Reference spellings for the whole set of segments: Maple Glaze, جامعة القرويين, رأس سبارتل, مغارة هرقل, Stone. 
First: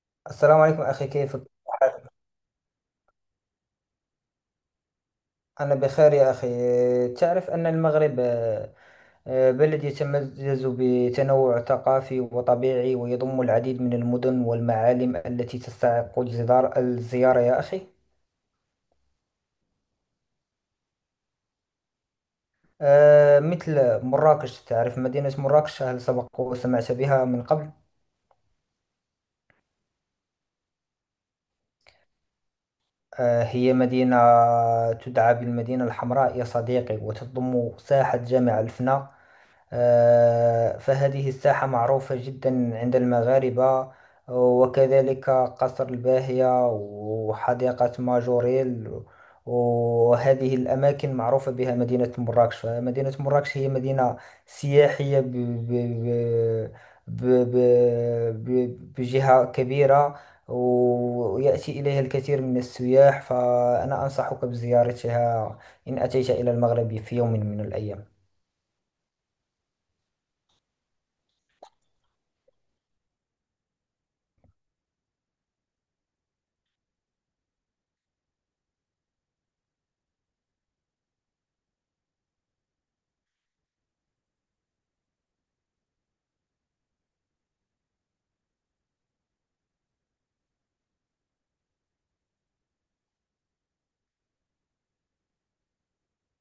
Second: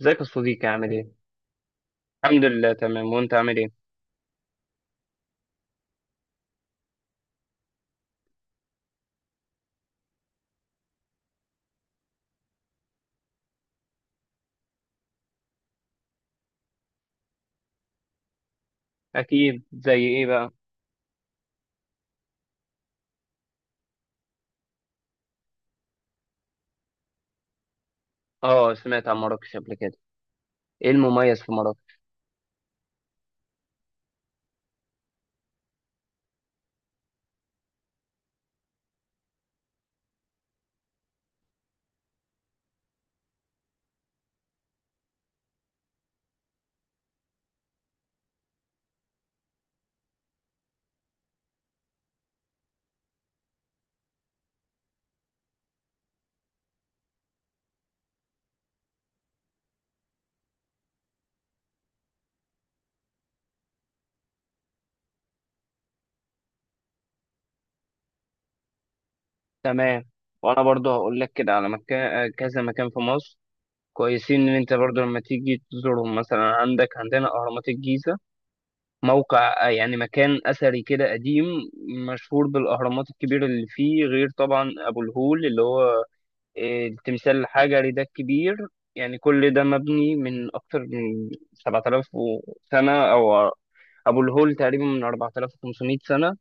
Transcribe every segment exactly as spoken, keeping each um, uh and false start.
ازيك يا السلام صديقي، عليكم عامل أخي، ايه؟ كيف حالك؟ الحمد لله تمام، وانت عامل ايه؟ أنا بخير يا أخي. تعرف أن المغرب آه، آه، بلد يتميز بتنوع ثقافي وطبيعي، ويضم العديد من المدن والمعالم التي تستحق الجدار- الزيارة يا أخي. اكيد، زي ايه بقى؟ آه، مثل مراكش، تعرف مدينة مراكش؟ هل سبق وسمعت بها من قبل؟ اه، سمعت عن مراكش قبل كده. ايه المميز في مراكش؟ آه، هي مدينة تدعى بالمدينة الحمراء يا صديقي، وتضم ساحة جامع الفناء. آه، فهذه الساحة معروفة جدا عند المغاربة، وكذلك قصر الباهية وحديقة ماجوريل. وهذه الأماكن معروفة بها مدينة مراكش. فمدينة مراكش هي مدينة سياحية ب... ب... ب... ب... ب... بجهة كبيرة، ويأتي إليها الكثير من السياح، فأنا أنصحك بزيارتها إن أتيت إلى المغرب في يوم من الأيام. تمام. وانا برضو هقول لك كده على مكان، كذا مكان في مصر كويسين ان انت برضو لما تيجي تزورهم. مثلا عندك عندنا اهرامات الجيزة، موقع آه، يعني مكان اثري كده قديم، مشهور بالاهرامات الكبيرة اللي فيه، غير طبعا ابو الهول اللي هو إيه، التمثال الحجري ده الكبير. يعني كل ده مبني من أكتر من سبعة آلاف سنة، أو أبو الهول تقريبا من أربعة آلاف وخمسمية سنة.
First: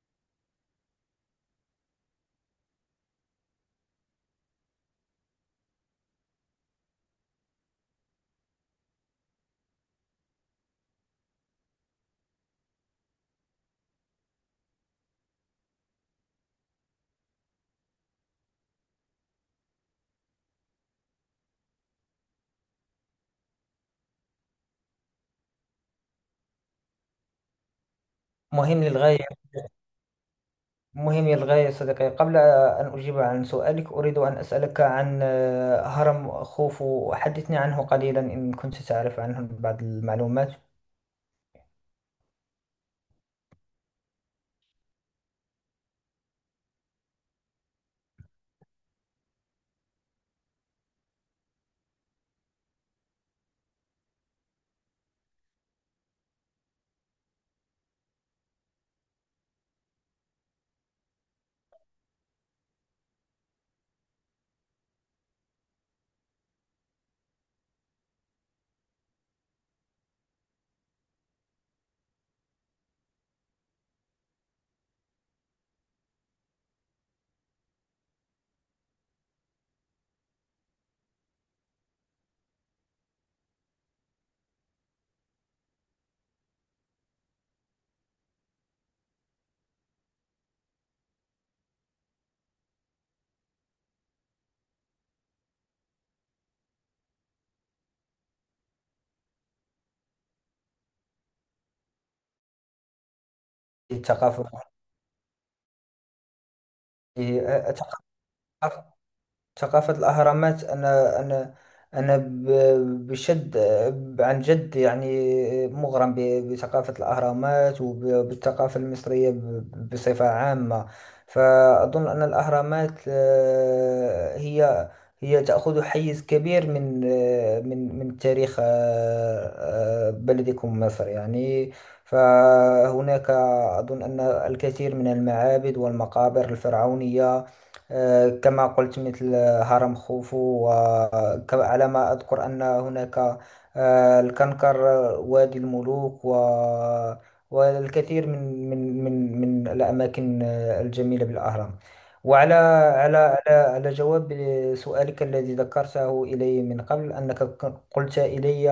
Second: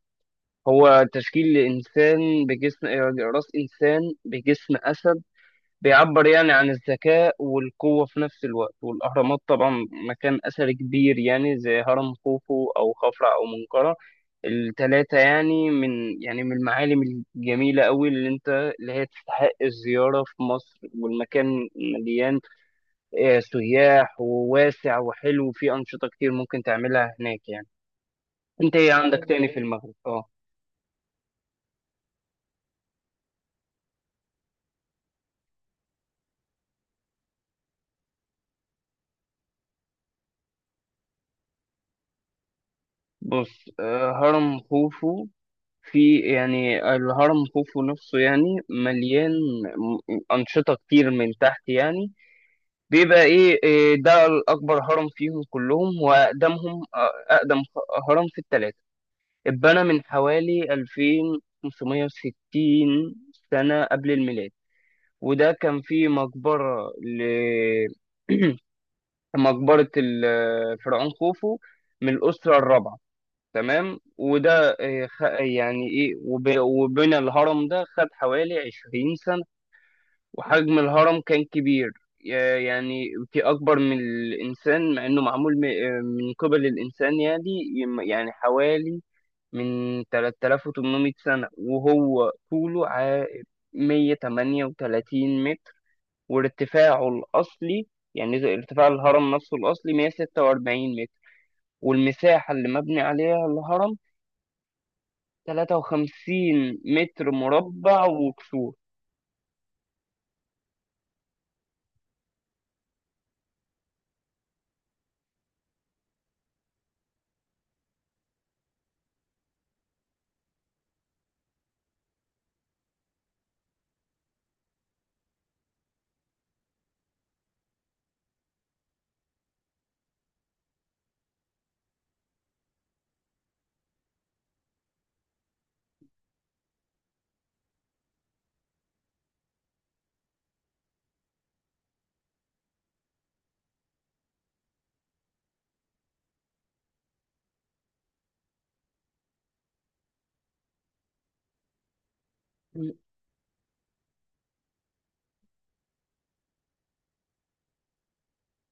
هو تشكيل إنسان بجسم آه، رأس إنسان بجسم أسد، بيعبر يعني عن الذكاء والقوة في نفس الوقت. والأهرامات طبعا مكان أثري كبير، يعني زي هرم خوفو أو خفرع أو منقرع، التلاتة. يعني من يعني من المعالم الجميلة أوي، اللي أنت اللي هي تستحق الزيارة في مصر. والمكان مليان آه، سياح، وواسع وحلو، وفيه أنشطة كتير ممكن تعملها هناك يعني. أنت مهم إيه عندك للغاية. تاني في المغرب؟ أه. مهم للغاية يا صديقي. قبل أن أجيب عن سؤالك، أريد أن أسألك عن آه، هرم خوفو، حدثني عنه قليلا إن كنت تعرف عنه بعض المعلومات. بص، آه، هرم خوفو، في يعني الهرم خوفو نفسه يعني مليان م- أنشطة كتير من تحت يعني. بيبقى إيه إيه ده الأكبر، هرم فيهم كلهم وأقدمهم، آه، أقدم خ- هرم في التلاتة. اتبنى من حوالي ألفين وخمسمية وستين سنة قبل الميلاد، وده كان فيه مقبرة ل مقبرة الفرعون خوفو، من الأسرة الرابعة. تمام. وده آه، خ- يعني ايه، وب- وبنى الهرم ده خد حوالي عشرين سنة. وحجم الهرم كان كبير، يا- يعني في أكبر من الإنسان، مع إنه معمول م- آه، من قبل الإنسان يعني. يم- يعني حوالي من ثلاثة آلاف وثمانمائة سنة. وهو طوله ع- مية وتمنية وتلاتين متر، وارتفاعه الأصلي، يعني زي ارتفاع الهرم نفسه الأصلي، مية وستة وأربعين متر. والمساحة اللي مبني عليها الهرم الثقافة، تلاتة وخمسين متر الثقافة، مربع وكسور. ثقافة الأهرامات. أنا أنا أنا ب- بشد، عن جد يعني، مغرم ب- بثقافة الأهرامات، وبالثقافة المصرية ب- بصفة عامة. فأظن أن الأهرامات آه، هي هي تأخذ حيز كبير من آه، من من تاريخ آه، آه، بلدكم مصر يعني. فهناك أظن أن الكثير من المعابد والمقابر الفرعونية، آه، كما قلت، مثل هرم خوفو. وعلى ما أذكر أن هناك آه، الكنكر، آه، وادي الملوك، و والكثير من من من من الأماكن آه، الجميلة بالأهرام. وعلى على على على جواب سؤالك الذي ذكرته إلي من قبل، أنك قلت إلي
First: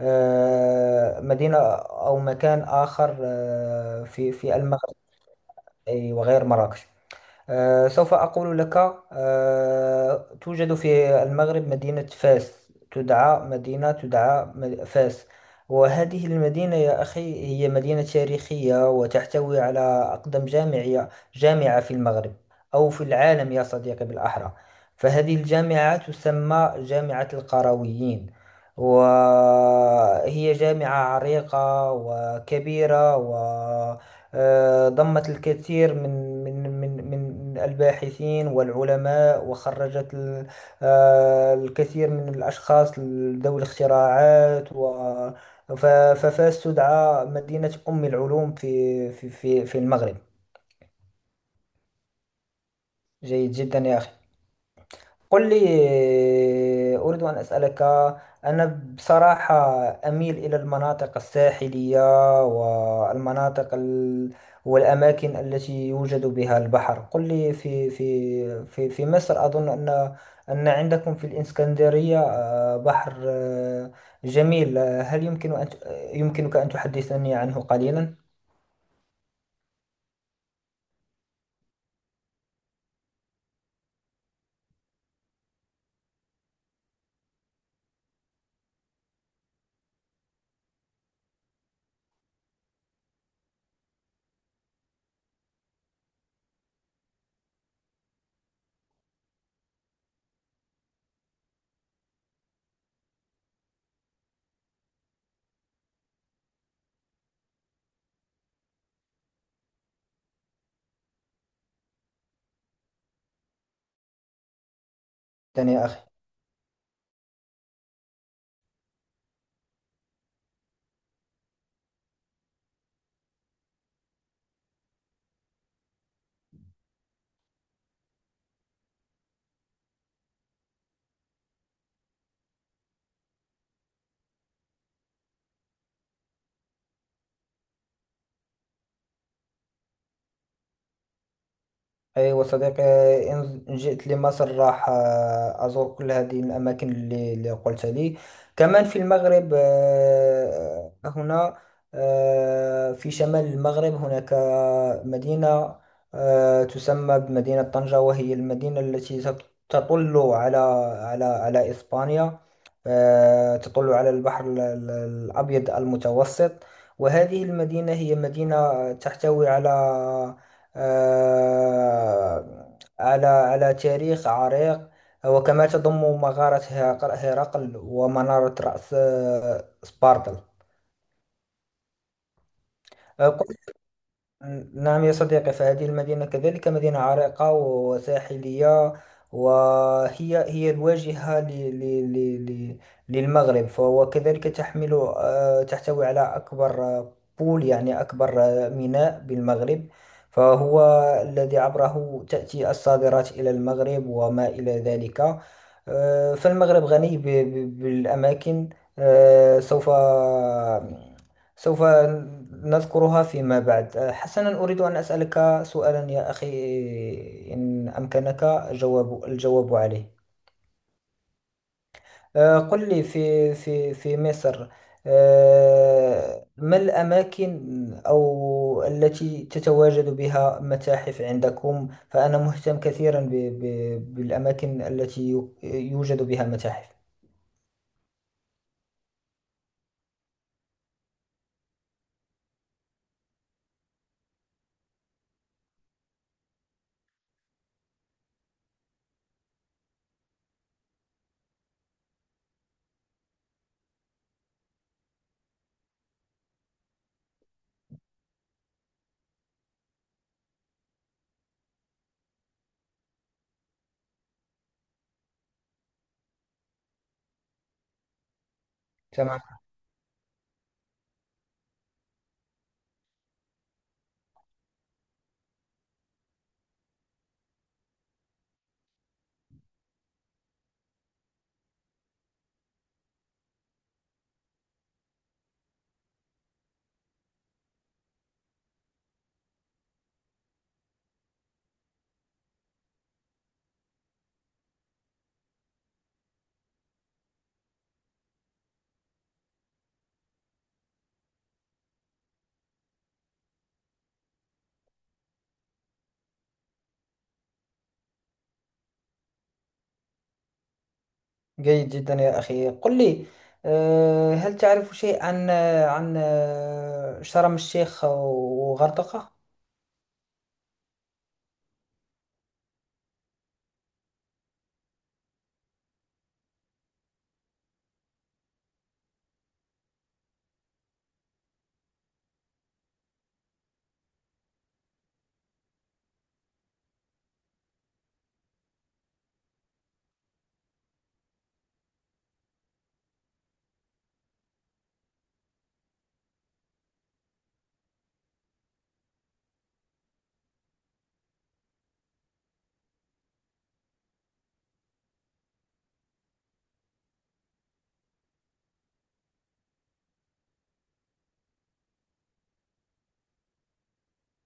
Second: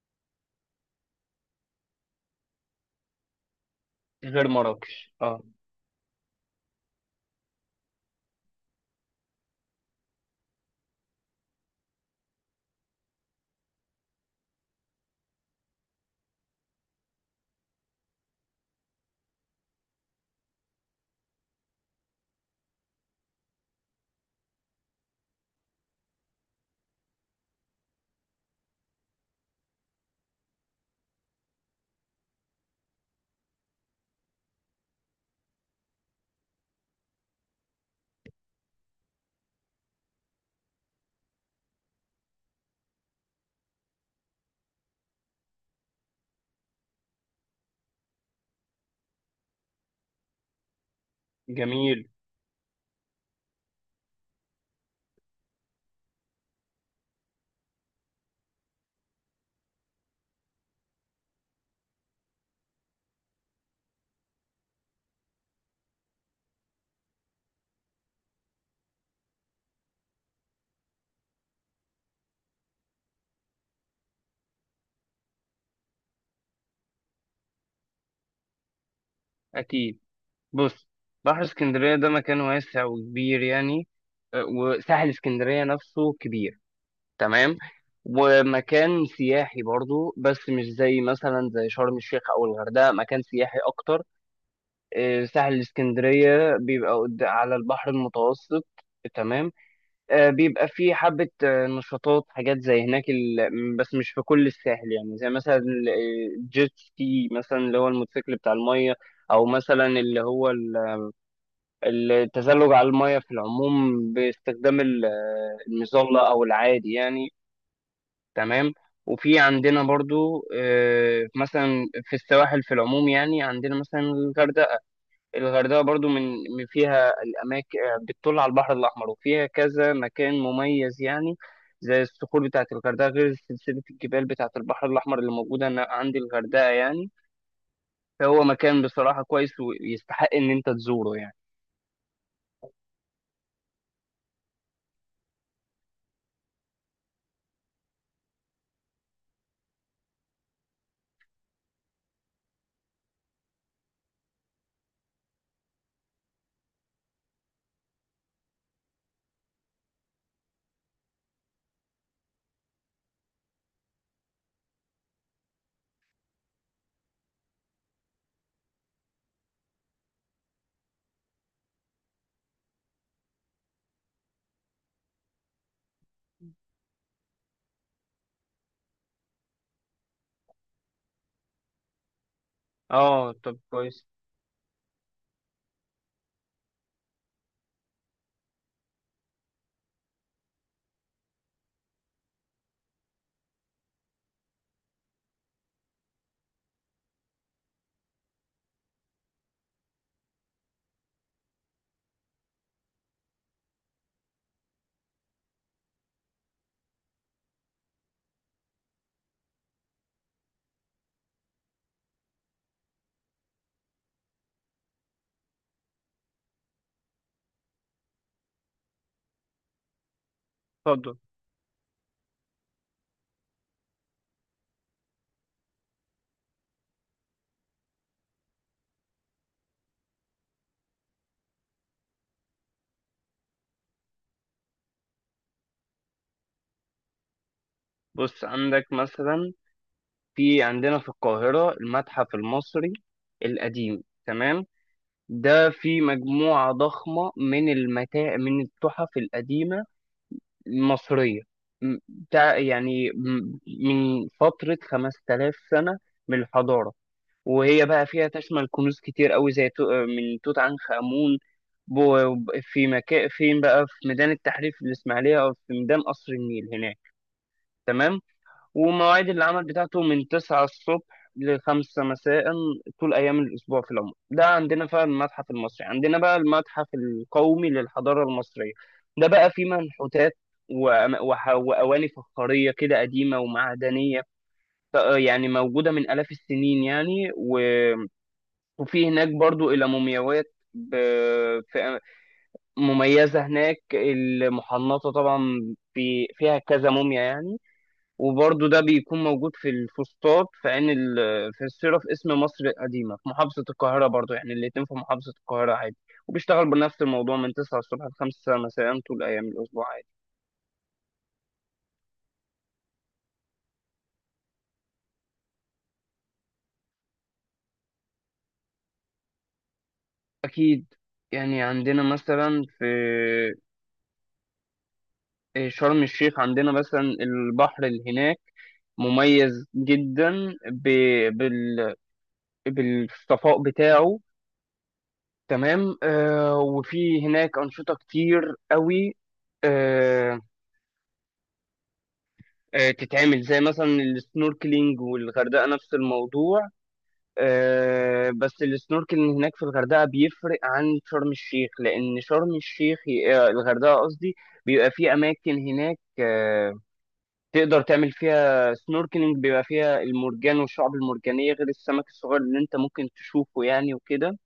آه، مدينة أو مكان آخر آه، في غير في المغرب. مراكش، اه. أي وغير مراكش، آه، سوف أقول لك. آه، توجد في المغرب مدينة فاس، تدعى مدينة تدعى م- فاس. وهذه المدينة يا أخي هي مدينة تاريخية، وتحتوي على أقدم جامعية جامعة في المغرب، أو في العالم يا صديقي بالأحرى. فهذه الجامعة تسمى جامعة القرويين، وهي جامعة عريقة وكبيرة، و آه، ضمت الكثير من من من من الباحثين والعلماء، وخرجت ال- آه، الكثير من الأشخاص ذوي الاختراعات. و ف- ففاس تدعى مدينة أم العلوم في في في في المغرب. جميل. جيد جدا يا أخي. قل لي، أريد أن أسألك. أنا بصراحة أميل إلى المناطق الساحلية، والمناطق ال... والأماكن التي يوجد بها البحر. قل لي، في في في في مصر، أظن أن أن عندكم في الإسكندرية آه، بحر آه، جميل. آه، هل يمكن أن ت- يمكنك أن تحدثني عنه قليلا اكيد. بص، بحر اسكندريه ده مكان واسع وكبير يعني، آه، وساحل اسكندريه نفسه كبير. تمام. ومكان سياحي برضو، بس مش زي مثلا زي شرم الشيخ او الغردقه، مكان سياحي اكتر. آه، ساحل اسكندريه بيبقى قد- على البحر المتوسط. تمام. آه، بيبقى فيه حبة آه، نشاطات، حاجات زي هناك ال... بس مش في كل الساحل يعني، زي مثلا ال- الجيت سكي مثلا، اللي هو الموتوسيكل بتاع المية. أو مثلا اللي هو ال- التزلج على المية في العموم، باستخدام ال- آه، يا أخي؟ المظلة أو العادي يعني. تمام. وفي عندنا برضو آه، مثلا في السواحل في العموم، يعني عندنا مثلا الغردقة. الغردقة برضو من من فيها الأماكن بتطل على البحر الأحمر، وفيها كذا مكان مميز يعني، زي الصخور بتاعة الغردقة، غير سلسلة الجبال بتاعة البحر الأحمر اللي موجودة هنا عند الغردقة يعني. فهو مكان بصراحة كويس ويستحق إن أنت تزوره يعني. أيوة صديقي، إن إن جئت لمصر، راح آه، أزور كل هذه الأماكن اللي, اللي قلت لي. كمان في المغرب آه، هنا آه، في شمال المغرب، هناك آه، مدينة آه، تسمى بمدينة طنجة، وهي المدينة التي تط- تطل على على على إسبانيا. آه، تطل على البحر ال- ال- الأبيض المتوسط. وهذه المدينة هي مدينة تحتوي على آه، على على تاريخ عريق، وكما تضم مغارة هرق- هرقل ومنارة رأس آه، سبارتل. اه، آه، طب كويس. نعم يا صديقي، فهذه المدينة كذلك مدينة عريقة وساحلية، وهي هي الواجهة ل- ل- ل- ل- للمغرب. فهو كذلك تحمل آه، تحتوي على أكبر آه، بول يعني أكبر آه، ميناء بالمغرب، فهو الذي عبره تأتي الصادرات إلى المغرب وما إلى ذلك. آه، فالمغرب غني ب- ب- بالأماكن. آه، سوف سوف نذكرها فيما بعد. أه، حسنا، أريد أن أسألك سؤالا يا أخي إن أمكنك جواب الجواب عليه. اتفضل. آه، قل لي، في في في مصر، آه، ما الأماكن أو التي تتواجد بها متاحف عندكم؟ فأنا مهتم كثيرا ب- ب- بالأماكن التي يو- يوجد بها متاحف. بص، عندك مثلا، في عندنا في القاهرة المتحف المصري القديم. تمام. ده في مجموعة ضخمة من المتاع من التحف القديمة مصرية، م- تع- يعني م- من فترة خمسة آلاف سنة من الحضارة. وهي بقى فيها تشمل كنوز كتير قوي، زي تو- من توت عنخ آمون. بو- في مكان فين بقى؟ في ميدان التحرير في الإسماعيلية، أو في ميدان قصر النيل هناك. تمام. ومواعيد تمام. العمل بتاعته من تسعة الصبح لخمسة مساء طول أيام الأسبوع في العموم، ده عندنا فعلا المتحف المصري. عندنا بقى المتحف القومي للحضارة المصرية، ده بقى فيه منحوتات، وأم- وح- وأواني فخارية كده قديمة ومعدنية، ف- يعني موجودة من آلاف السنين يعني. و- وفي هناك برضو إلى مومياوات ب- في- مميزة هناك المحنطة طبعا، في فيها كذا موميا يعني. وبرضه ده بيكون موجود في الفسطاط، في عين ال- في الصيرة، في اسم مصر القديمة في محافظة القاهرة، برضه يعني الاتنين في محافظة القاهرة عادي. وبيشتغل بنفس الموضوع من تسعة الصبح ل خمسة مساء طول أيام الأسبوع عادي. جيد جدا يا أخي. قل لي، آه، هل تعرف شيء عن عن آه، شرم الشيخ وغردقة؟ أكيد. يعني عندنا مثلا في آه، شرم الشيخ، عندنا مثلا البحر اللي هناك مميز جدا ب... بال... بالصفاء بتاعه. تمام. آه، وفي هناك أنشطة كتير قوي، آه، تتعمل زي مثلا السنوركلينج. والغردقة نفس الموضوع. آه، بس السنوركلينج هناك في الغردقة بيفرق عن شرم الشيخ، لأن شرم الشيخ، آه، الغردقة قصدي، بيبقى في أماكن هناك آه، تقدر تعمل فيها سنوركلينج، بيبقى فيها المرجان والشعب المرجانية، غير السمك الصغير اللي أنت ممكن تشوفه يعني وكده.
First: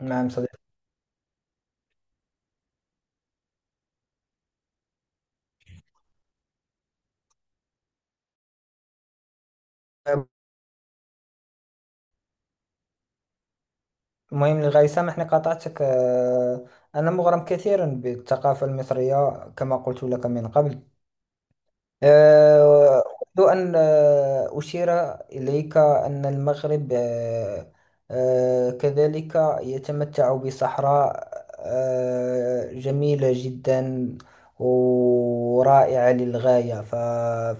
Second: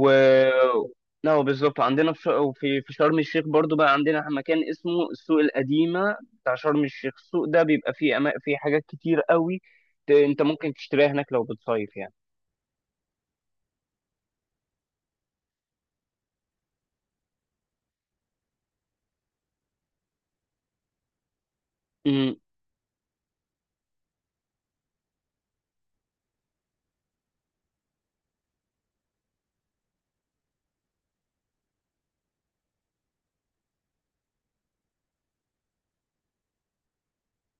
نعم صديقي. لا، بالظبط. عندنا في ش- وفي- في شرم الشيخ برضو بقى عندنا مكان اسمه السوق القديمة بتاع شرم الشيخ. السوق ده بيبقى فيه أما... فيه حاجات كتير قوي ت- انت ممكن تشتريها هناك لو بتصيف يعني. المهم للغاية، سامحني قاطعتك. آه، أنا مغرم كثيرا بالثقافة المصرية كما قلت لك من قبل. امم. آه، أود أن آه، أشير إليك أن المغرب آه، آه، كذلك يتمتع بصحراء آه، جميلة جدا ورائعة للغاية. ف-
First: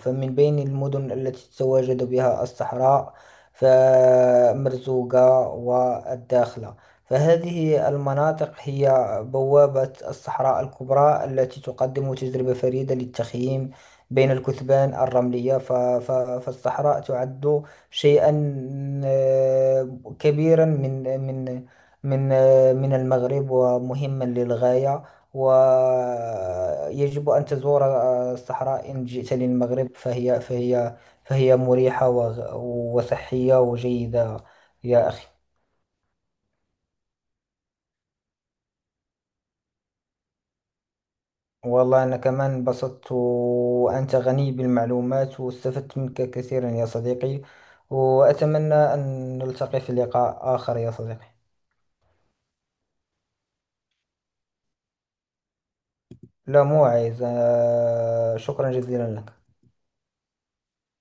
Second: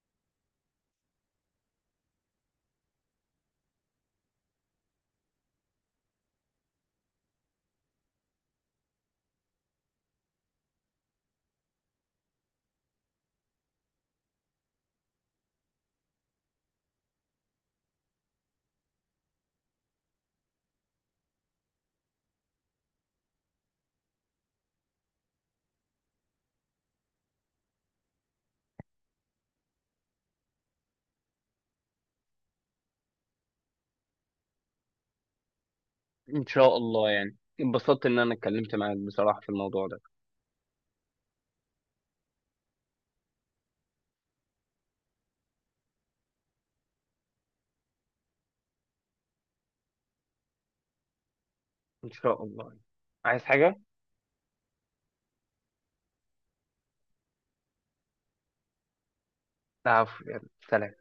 فمن بين المدن التي تتواجد بها الصحراء، فمرزوقة والداخلة، فهذه المناطق هي بوابة الصحراء الكبرى التي تقدم تجربة فريدة للتخييم بين الكثبان الرملية. ف- ف- فالصحراء تعد شيئا آه، كبيرا من من من آه، من المغرب، ومهما للغاية. ويجب أن تزور آه، الصحراء إن جئت للمغرب، فهي فهي فهي مريحة، وغ- وصحية وجيدة يا أخي. ان شاء الله. يعني اتبسطت ان انا اتكلمت معاك بصراحة في الموضوع ده. والله أنا كمان انبسطت، وأنت غني بالمعلومات واستفدت منك كثيرا يا صديقي، وأتمنى أن نلتقي في لقاء آخر يا صديقي. ان شاء الله. عايز حاجة؟ لا موعظ، آه، شكرا جزيلا لك. العفو. يلا، سلام.